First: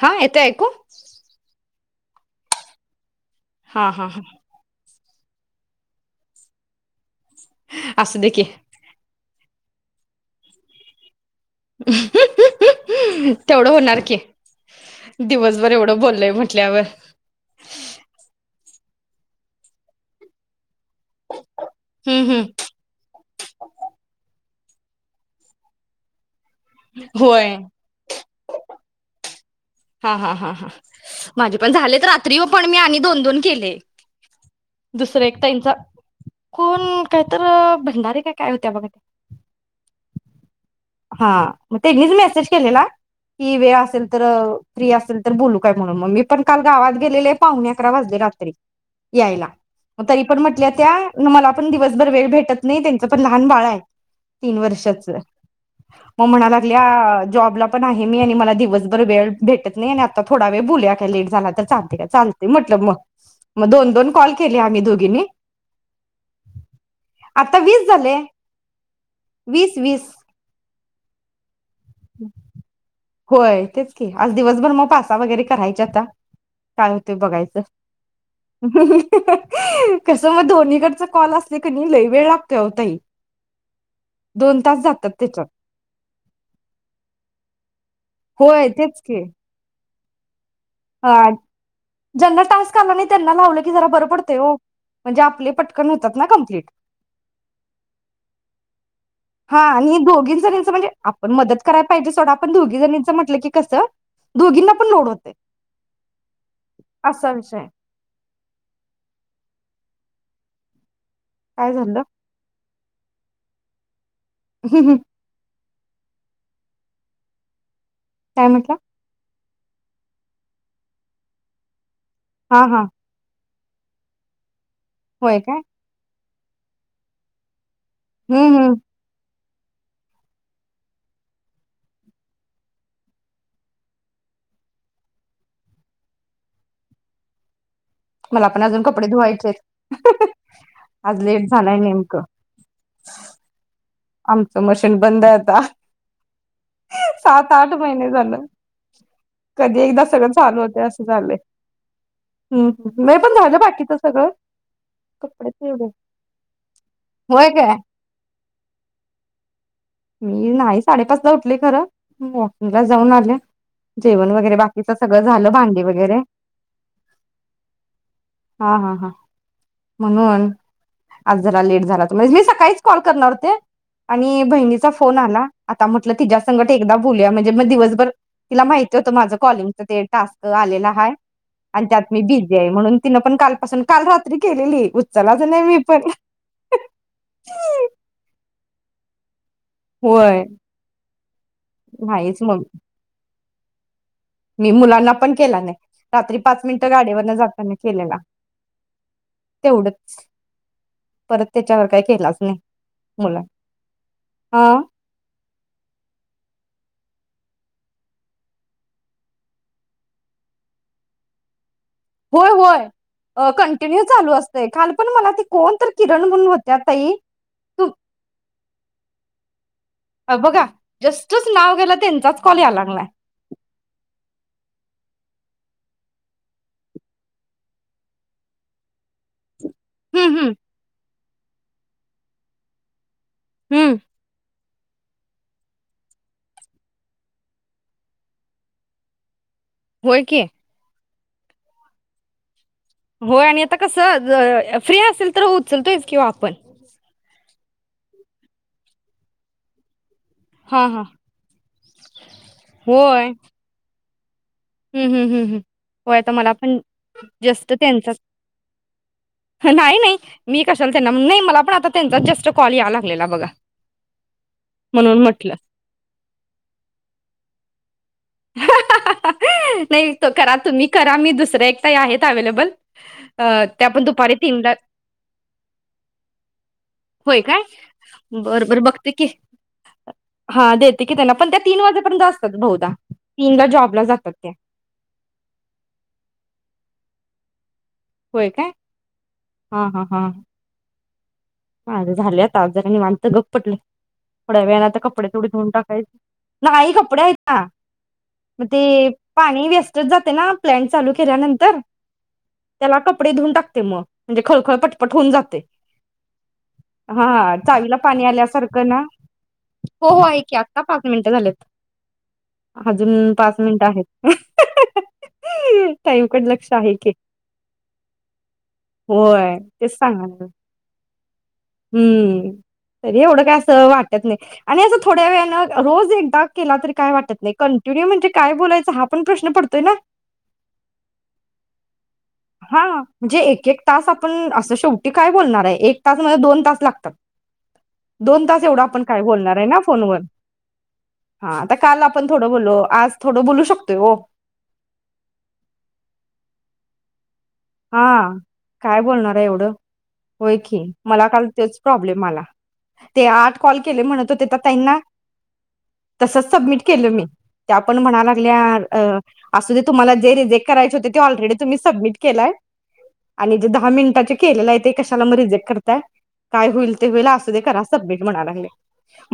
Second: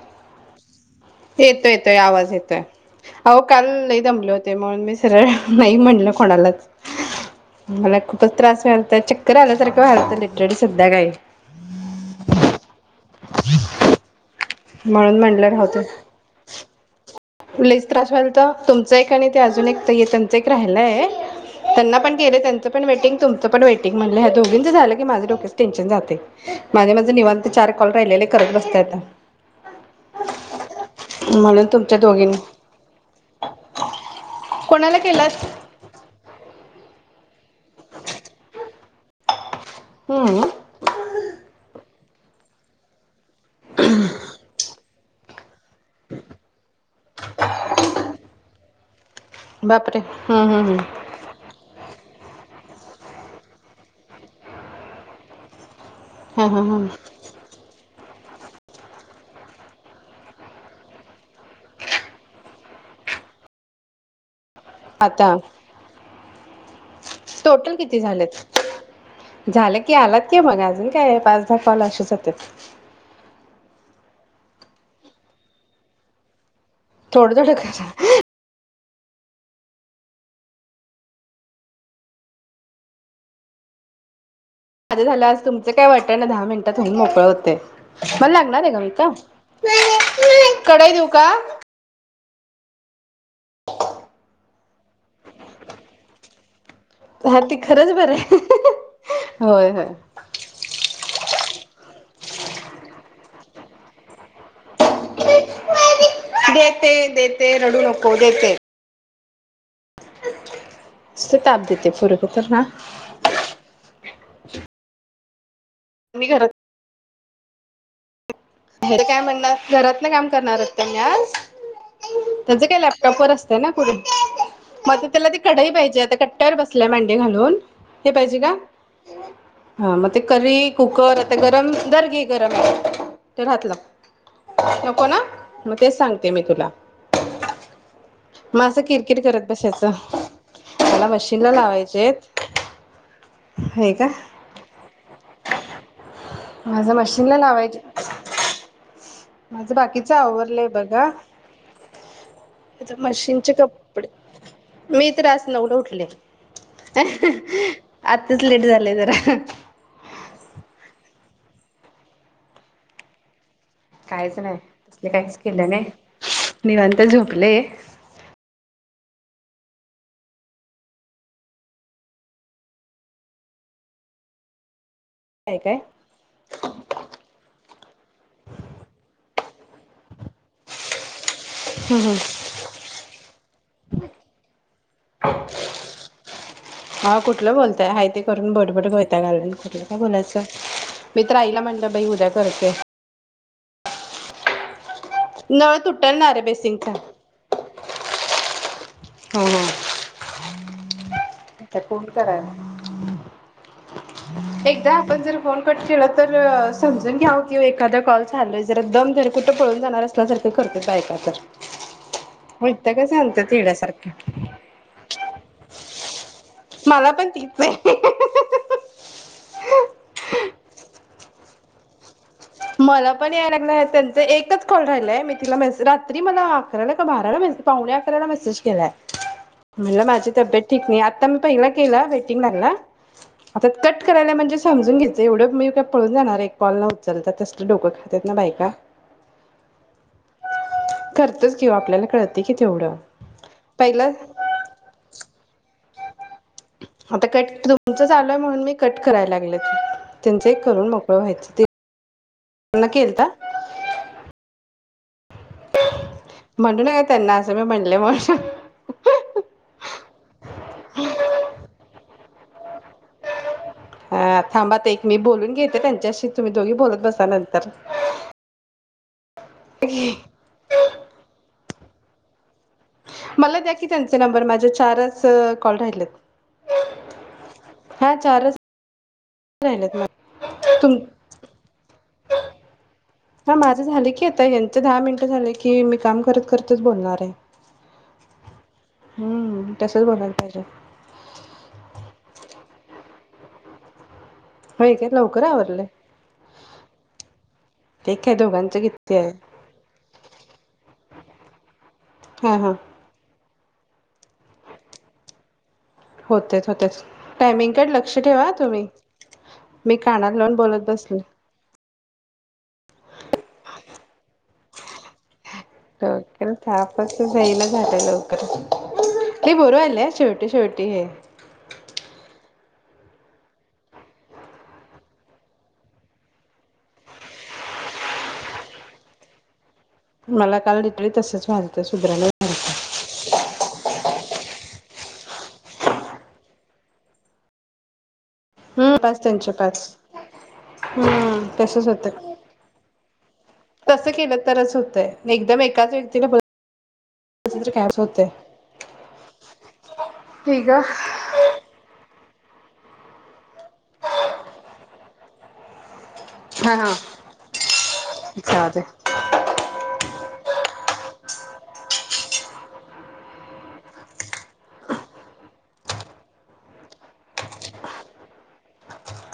हा येतंय ऐकु? ते आवाज येतोय. अहो काल लै हा हा दमले होते म्हणुन मिच सरळ नई म्हणलं कोणालाच. मला असू दे खुपच की त्रास व्हायलता चं करआल्यासारखं व्हायालतं लेक्चर संध्याकाळी [unintelligible] हंम्म! तेवढं होणार की म्हणुन म्हणलं राहुदे. उठल्यावर लैच त्रास व्हायलतं तुमचं एक आणि ते अजुन एक ताईये त्यांच एक राहील खरंय त्यांना पण हम्म केलंय हम्म त्यांच पण वेटींग तुमचं पण वेटींग म्हणलं ह्या दोघी त्याच झाल की माझ्या डोक्याच टेंशन जातंय. माझ माझे निवांत चार कॉल राहीलेले करत बसते आता हा-हा-हा-हा माझे म्हणून पण झा तुमच्या दोघींनी रात्री ओ आंम्ही दोन दोन केलेत कोणाला दुसर एक केलात? ताईंच कोण कायतर भंडारे का काय होत्या बघा हम्म हा! म ते गीज मॅसेज केलेला ही वेळ असेल तर फ्री असेल तर बोलु काय मनून, मी पण काल गावात गेलेले पावणे अकरा वाजले रात्री. यायला. बापरे मं तरी पण हम्म हम्म म्हटल्या हम्म त्या मला पण दिवस जर वेळ भेटत नइ, त्यांच पण लहान बाळ हाय तीन वर्षाचं. मग हा म्हणाय हा हा. लागल्या जॉबला पण आहे. मि आणि मला दिवसभर वेळ भेटत नाही आणि आता थोडा वेळ बोलुया काय लेट झाला तर चालतय काय? चालतंय म्हटलं मग. म दोन-दोन कॉल केले आम्ही दोघीनी आता टोटल किती झालेत? झालं वीस कि वीस आलात कि मग अजून काय पाच दहा कॉल अशेच होत्यात. व्हयं तेच की आज दिवसभर मग पाच सहा वगैरे करायच्या आता. काय होतय थोडं थोडं बघायचं. करा हहहह हहह कसं मग दोनीकडचा कॉल असले क नही लय वेळ लागतोय आहो ताई. दोन तास माझं जातात झालं त्याच्यात आज तुमचं काय वाटत ना दहा मिनिटात होऊन मोकळं होतय. मला लागणार होय हे ग तेच इथं. की नाय कडई देऊ हा का? ज्यांना टास्क आला नाही त्यांना पण लावलं की जरा बरं पडतंय हो. म्हणजे आपले पण पटकन होतात ना कमप्लीट. हा ती खरंच बरं आहे हहह! हा नी दोघी जणीचं म्हणजे आप पण मदत करायला पाहिजे सोडा पण दोघी जणीचं म्हटलं की कसं, दोघींना पण लोड होतंय देते, असा देते विषय आहे. रडू नको देते. नुसते ताप काय देतय झालं? पोरगं तर ना. हम हम. मी घरात काय म्हटला? हेेत काय म्हणणार? घरातल काम करणार होते मी आज हा त्याच काय हा लॅपटॉप वर असत [unintelligible] म तर त्याला ती होय काय? कडई पाहिजे आता काय तर बसल्या मांडी घालून हे पाहिजे का? हम्म हम्म हा मग ते करइ कुक्कर आता गरम दर घे गरम आहे. तेला हात लाव. नको ना? मग तेच सांगते मी तुला मला पण मग असं अजून कपडे किरकिर करत धुवायचे बसायचं आहेत, हहह मला आज लेट मशीनला झालाय लावायचे नेमकं. हे आमचं मशीन बंद [unintelligible] माझ मशीनला सात आठ लावायचं महिने झालं. माझ कधी एकदा बाकीच सगळं चालू आवरलंय होतंय असं बघा झालंय. हम्म हम्म. नाही पण मशीनचे झालं बाकीचं कपडे सगळं. मी तर आज कपडे नवला पिवळे उठले. होय हहह काय आताच लेट झालं [unintelligible] जरा मी नाही साडेपाचला उठले खरं! वॉकिंगला जाऊन आलेय. काहीच नाही मी काहीच केलं भांडी नाही वगैरे निवांत झोपलेय हा हा म्हणून आज जरा लेट झाला त म्हणजे मी सकाळीच कॉल करणार होते आणि बहिनीच फोन आला काय आता म्हणलं तुझ्या संगट एकदा बोलूया म्हणजे मग दिवसभर तिला माहिती होतं माझं कॉलिंग च तेन टास्क आलेला आहे आणि त्यात मी बिझीआहे. म्हणून मग तिने पण कालपासून काल रात्री केलेली उचललाच नाही मी पण. हा कुठलं बोलताय हाय [unintelligible] वैताग आलाय आता काय बदलायचं, होय मी तर आईला म्हणलं बाई उद्या नाहीच मग करते. मी मुलांना मी पण केला नाही. नळ तुटल ना रात्री रे पाच मिनिट बेसिंगचा गाडीवरून जाताना केलेला. हो हो तेवढच आता फोन करायला, मुला अ एकदा आपण जर फोन कट केला तर समजून घ्यावं की, एखादा कॉल चालू आहे जरा दम धर कुठे पळून जाणार असल्या सारखे करत्यात बायका तर, होय होय वैताग च आणतात कंटिन्यू येड्यासारखं चालू असतंय काल पण मला ती कोण तर किरण [unintelligible] मला ताई पण तीच आहे हे बघा जस्टच नाव घ्यायला. त्यांचाच कॉल यायला लागलाय मला पण यायला लागलाय त्यांचं एकच एक कॉल राहिलाय मी तिला मेसेज रात्री मला अकराला का बाराला, पावणे अकराला मेसेज केलाय. म्हणलं माझी हम्म हम्म तब्येत ठीक नाही आ आता मी पहिलं केला, वेटिंग लागला. आता हम्म कट कराल्या म्हणजेच समजून घ्यायचं मी काय पळून जाणार आहे कॉल लावून. खरं तर कसलं डोकं खात्यात ना बायका. व्हय की करतोच की हो आपल्याला कळतंय की, तेवढं होय आणि आता पहिलं कसं फ्री असेल तर होतं. चलतोयच कि, ओ आपण. आता कट तुमचं चालू आहे, म्हणून मी कट करायला लागले. त्यांचे हा करून हा मोकळं व्हायचं, त्यांना होय खेलता. [unintelligible] होय आता मला पण म्हणू नका त्यांना असं मी जस्ट म्हणले त्यांचा म्हणून नाही नाही मी कशाला त्यांना मला पण आता त्यांचाच जस्ट [unintelligible] कॉल यायला लागलेला बघा. थांबा आता एक मी म्हणून म्हटलं. बोलून घेते, त्यांच्याशी तुम्ही दोघी बोलत बसा नंतर नाही तो करा तुम्ही करा तो मी दुसरा एक ताई आहेत अवेहेलेबल मला द्या की त्यांचे नंबर माझे चारच कॉल राहिलेत हा चारच के राहिलेत मग हा दे तुम की त्यांना पण त्या तीन वाजेपर्यंत असतात बहुदा. हा माझं झाल की आता ह्यांचं दहा मिनटं झाले की मी काम करत करतच बोलणारं. णारेय होय काय हम्म तसंच बोलायला पाहिजे. माझे झाले आता आज जरा निवांत गप पडलोय. थोड्या वेळान होय आता काय कपडे लवकर तेवढी धुवून आवरलंय. टाकायची नाही कपडे आहेत ना ते काय मग दोघांचं ते किती आहे पाणी वेस्टज जातयं ना प्लॅन्ट चालू केल्यानंतर हा हा त्याला कपडे धुऊून टाकत ते मग म्हणजे खळखळ पटपट होऊन जातय. होतेच होतेच. हा टायमिंगकडे चावीला लक्ष पाणी ठेवा तुम्ही आल्यासारखं ना मी हो हो कानाला आहे लावून की आत्ता बोलत पाच बसले. मिनिटं झालेत. अजून पाच मिनिट आहेत अ हां हां ह. डोक्याला तापच जाईना झालय लवकर नाइ होय बर तेच व्हायलय सांगालोय शेवटी शेवटी हे हम्म तरी एवढ काय असं वाटतं नाही आणि असं थोड्या वेळने रोज एकदा केला तरी काय वाटत नाही कंटिन्यू म्हणजे काय बोलायचा हा प्रश्न पडतोय ना. मला काल [unintelligible] तसंच व्हालत सुधरणा झालत. हा म्हणजे एक एक तास आपण असं शेवटी काय बोलणारयं एक तास म्हणत दोन तास लागतात. दोन तास एवढं हम्म आपण काय पाच त्यांचे बोलणारयं ना पाच. फोनवर हम्म हा तसच काल आता आपण होतंय. थोडं बोललो आज थोडं बोलू शकतोय तसं ओ. केलं तरच होतंय एकदम एकाच व्यक्तीला बोलत बसलं तर काय हा होतंय. काय बोलणारयं एवढं होय ठीक ग की, मला काल तेच प्रॉब्लेम आला. ते आठ कॉल केले म्हणत होते त्या ताईंना तसच हा सबमिट हा केलं मी त्या पण म्हणा लागल्या जाऊ दे असू दे तुम्हाला जे रिजेक्ट करायचे हो ते ऑलरेडी तुम्ही सबमिट केलाय आणि जे दहा मिनिटाचे केलेलं आहे ते कशाला मग रिजेक्ट करताय काय होईल ते होईल असुदे करा सबमिट म्हणाय लागलिया.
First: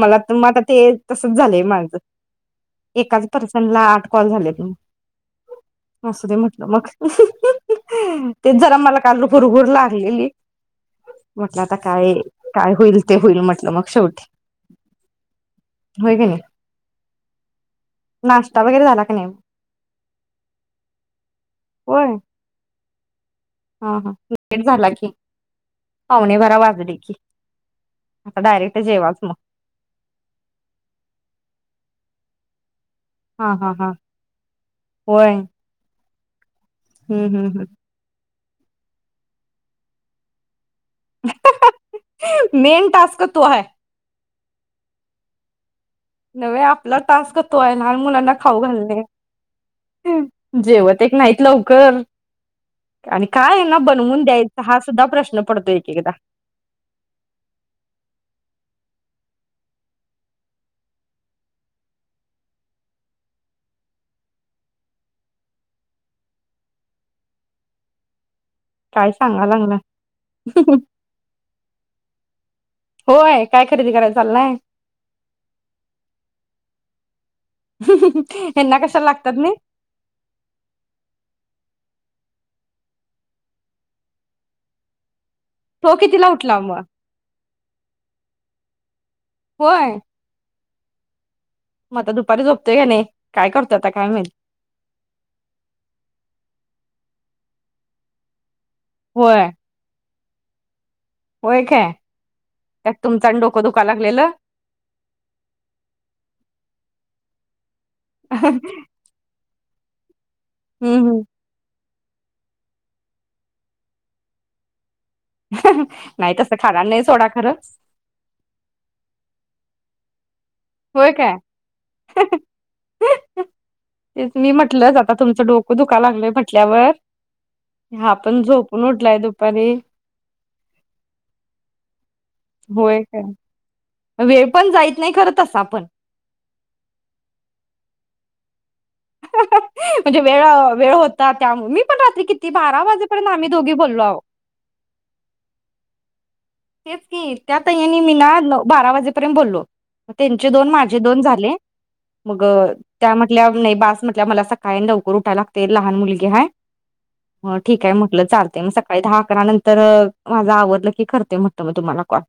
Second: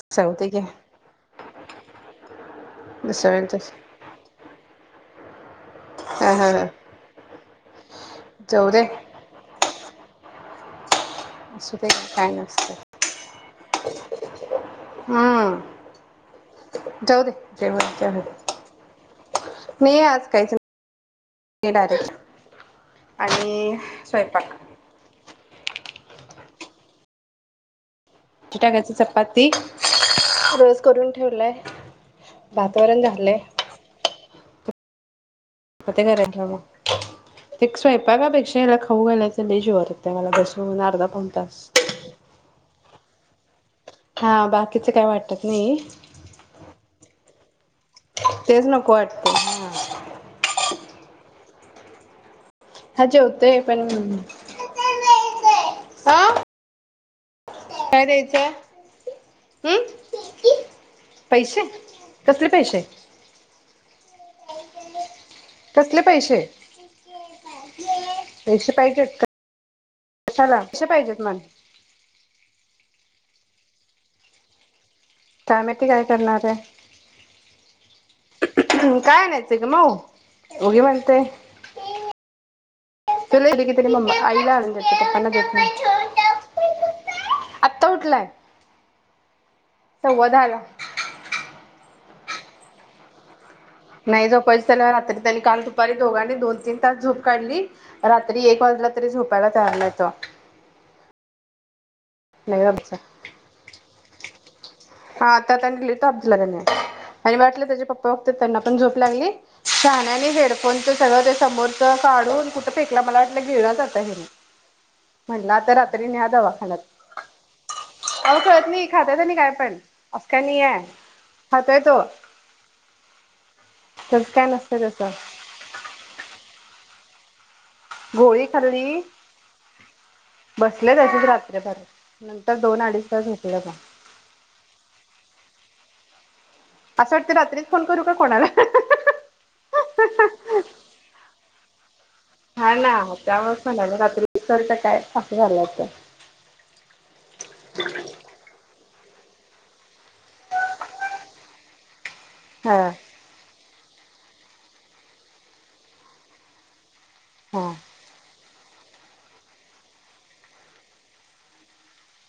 मला त म जाऊदे आता घे ते तसच झालंय मा [unintelligible] एकाच दुसऱ्यांच्या पर्सनला आठ कॉल झालेत हं हा असूदे हा हा म्हटलं मग तेच जाऊ जरा दे मला काल हुरहूर ला [unintelligible] म्हटलं आता असू दे काय काय नसते होईल ते होईल म्हट न मग शेवटी हा होय की नाही जाऊ दे जे व्हईल ते व्हईल नाश्ता वगैरे झाला का नाही? नाही आज काहीच होय डायरेक्ट. आणि हा हा स्वयंपाक लेट झाला की... पावणे बारा वाजु दे की. आता डायरेक्ट चिटाक्याची जेवाच मग चपाती रोज करून ठेवलाय. भात वरण झालय. व्हय. ते घरात ठेव मग..... ते हम्म स्वयपाका पेक्षा... त्याला खाऊ घालायच लई जीवावर येतय मला बस. अजुन अर्धा पवुन्तास. मेन टास्क तो हाय हा बाकीच काय वाटत नाही.... नवे आपला तास क तो आहे लहान मुलांना खाऊ तेच नको घालणे वाटतंय हा जेवत एक नाहीत ल... कर. हा आणि काय जेवतोय यांना पण बनवून द्यायचा हा सुद्धा प्रश्न पडतो ए की एकदा... आ काय द्यायचय हम् पैशे कसले पैशे? कसले पैशे? पशे पाहिजे काय का सांगा लागलाय कशाला कशे पाहिजेत मला. होय काय खरेदी करायला चाललाय? कायमैती काय करणार आहे. यांना कशाला काय लागतात नाही आणयचय ग माऊ उगी म्हणते... [unintelligible] मम्मा आईला आणून देते पप्पा देत तो कीतिला उठला नाही म? आत्ता उठलाय सव्वा दहाला म आता दुपारी झोपत का नाही? काय करतो आता काय नाही माहित झोपायच त्याला रात्री त्यांनी काल दुपारी दोघांनी दोन तीन तास झोप काढली रात्री एक वाज... रात्री झोपायला होय तयार नयतो. होय काय नाही त्यात बाबा तुमचा डोकं दुखाकाला.... [unintelligible] हा आता त्यांनी लय ताप दिला का नाही आणि वाटल त्याचे पप्पा.... तोवर त्यांना हम्म पण झोप लागली... [unintelligible] फोनच सगळ ते हम्म समोर काढून कुठं फेकला मला वाटलं गिळलाच आता हेनी म्हणलं आता रात्री न्या नाही तसं खाणार नाही सोडा खरं दवाखान्यात अव कळत नाही खातात आणि काय पण. असं काय नाही आहे होय काय खातोय तो तेच तसं काय मी नसतंय म्हटलंच तसं आता तुमचं डोकं दुकाय लागलयं म्हटल्यावर. हा पण गोळी झोपून खाल्ली उठलाय दुपारी. बसले तशीच रात्रीभर नंतर दोन होय अडीच काय तास झोपले बा वेळ पण जायत नाही खरा तसा पण असं वाटतयं रात्रीच फोन करू का कोणाला. म्हणजे वेळ वेळ होतात त्या मम्मी. हा ना त्यामुळे म्हणाले बोललो आहो रात्री विसरत काय असं झाल असलं तेच की त्यातही या मी ना भा बारा वाजेपर्यंत बोललो मग त्यांचे दोन माझे दोन झाले. मग हा त्या हा म्हटल्या नाही बास म्हटल्या मला सकाळी लवकर उठायला लागते लहान मुलगी हाय मग ठीकय म्हटलं चालते मग सकाळी दहा अकरा नंतर माझ आवरलं की करते म्हटलं तर मग तुम्हाला कॉल.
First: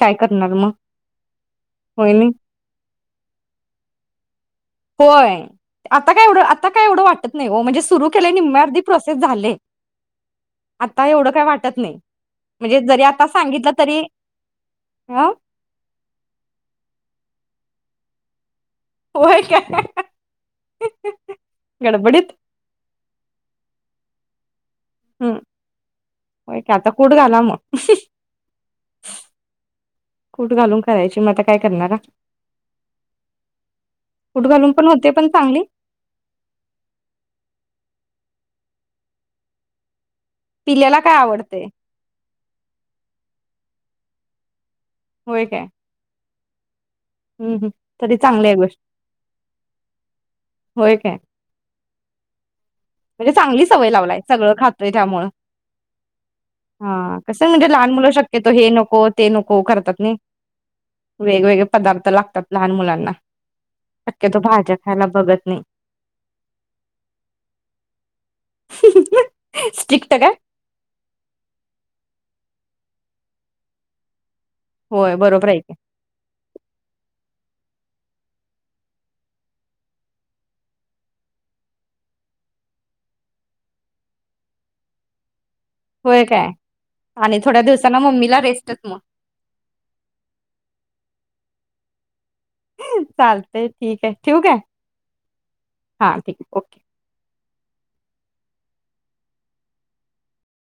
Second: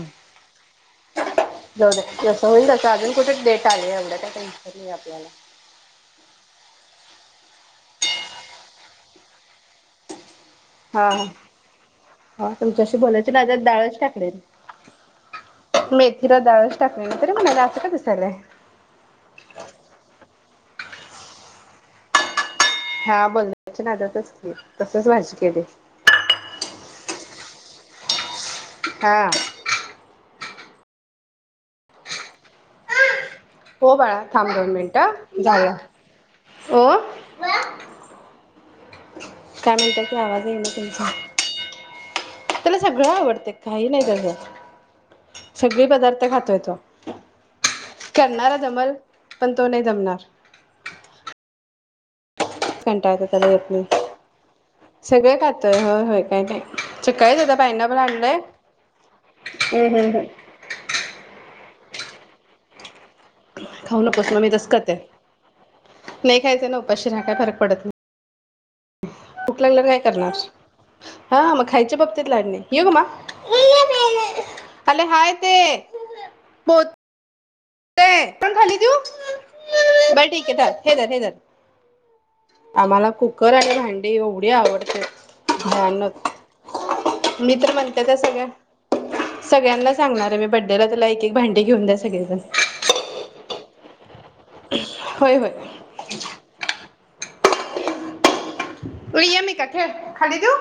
काय करणार मग? जाऊदे वहिनी जसं होईल तसं अजून कुठे डेट आले एवढं काय टेन्शन नाही आपल्याला. होय. आता काय एवढं आता काय एवढं वाटत नाही हो म्हणजे सुरू केले निम्मी अर्धी प्रोसेस झाले. आता हा एवढं काय वाटत नाही. हा म्हणजे तुमच्याशी जरी आता बोलायची नादात सांगितलं डाळच तरी टाकले अ मेथीला डाळच टाकलेल तरी म्हणाय असं का दिसायलय होय काय गडबडीत हा बोलण्याच्या नादात असते. हम् होयं की आता कुट घाला [unintelligible] हा कुट घालून करायची मग आता काय करणार हो बाळा थांब दोन मिनटं चांगली जाऊया ओ कायं म्हणतायं आवाज, येईना पिल्याला तुमचा काय आवडते. त्याला सगळं आवडतय. काही नाही सध्या होय काय सगळे पदार्थ खाता देतो हम्म हम्म तरी चांगली आहे करणारा गोष्ट दमल पण तो नाही दमणार होय काय म्हणजे चांगली नाही सवय लावलाय. सगळं खातोय त्यामुळं सगळे खातोय होय होय काय नाही हा सकाळीच कसं आता म्हणजे लहान पायनॅपल मुलं आणलंय शक्यतो हे नको ते नको करतात हम्म नाही हम्म हम्म. वेगवेगळे पदार्थ लागतात लहान मुलांना खाऊ नकोस शक्यतो ना मी तसंच भाज्या करते. खायला बघत नाही नाही खायचं ना उपाशी राहा काय फरक पडत नाही. [unintelligible] भूक लागल्यावर काय करणार हा मग खायचे बघतात. लाड नाही ये ग मा आले होय हाय बरोबर ते आहे की पोच ये पण खाली देऊ बर ठीक आहे. हे धर, हे धर आम्हाला कुकर आणि भांडे एवढी आवडत्यात. होय काय आणि [unintelligible] मी थोड्या तर्र दिवसांना म्हणते त्या मम्मीला सगळ्या रेस्टच मग सगळ्यांना सांगणार आहे मी बड्डेला त्याला एक एक भांडे ठेवून द्या सगळेजण चालतय ठीक आहे. ठेऊ काय होय होय हा ठीक आहे ओके तू यम एका खेळ खाली ठीऊ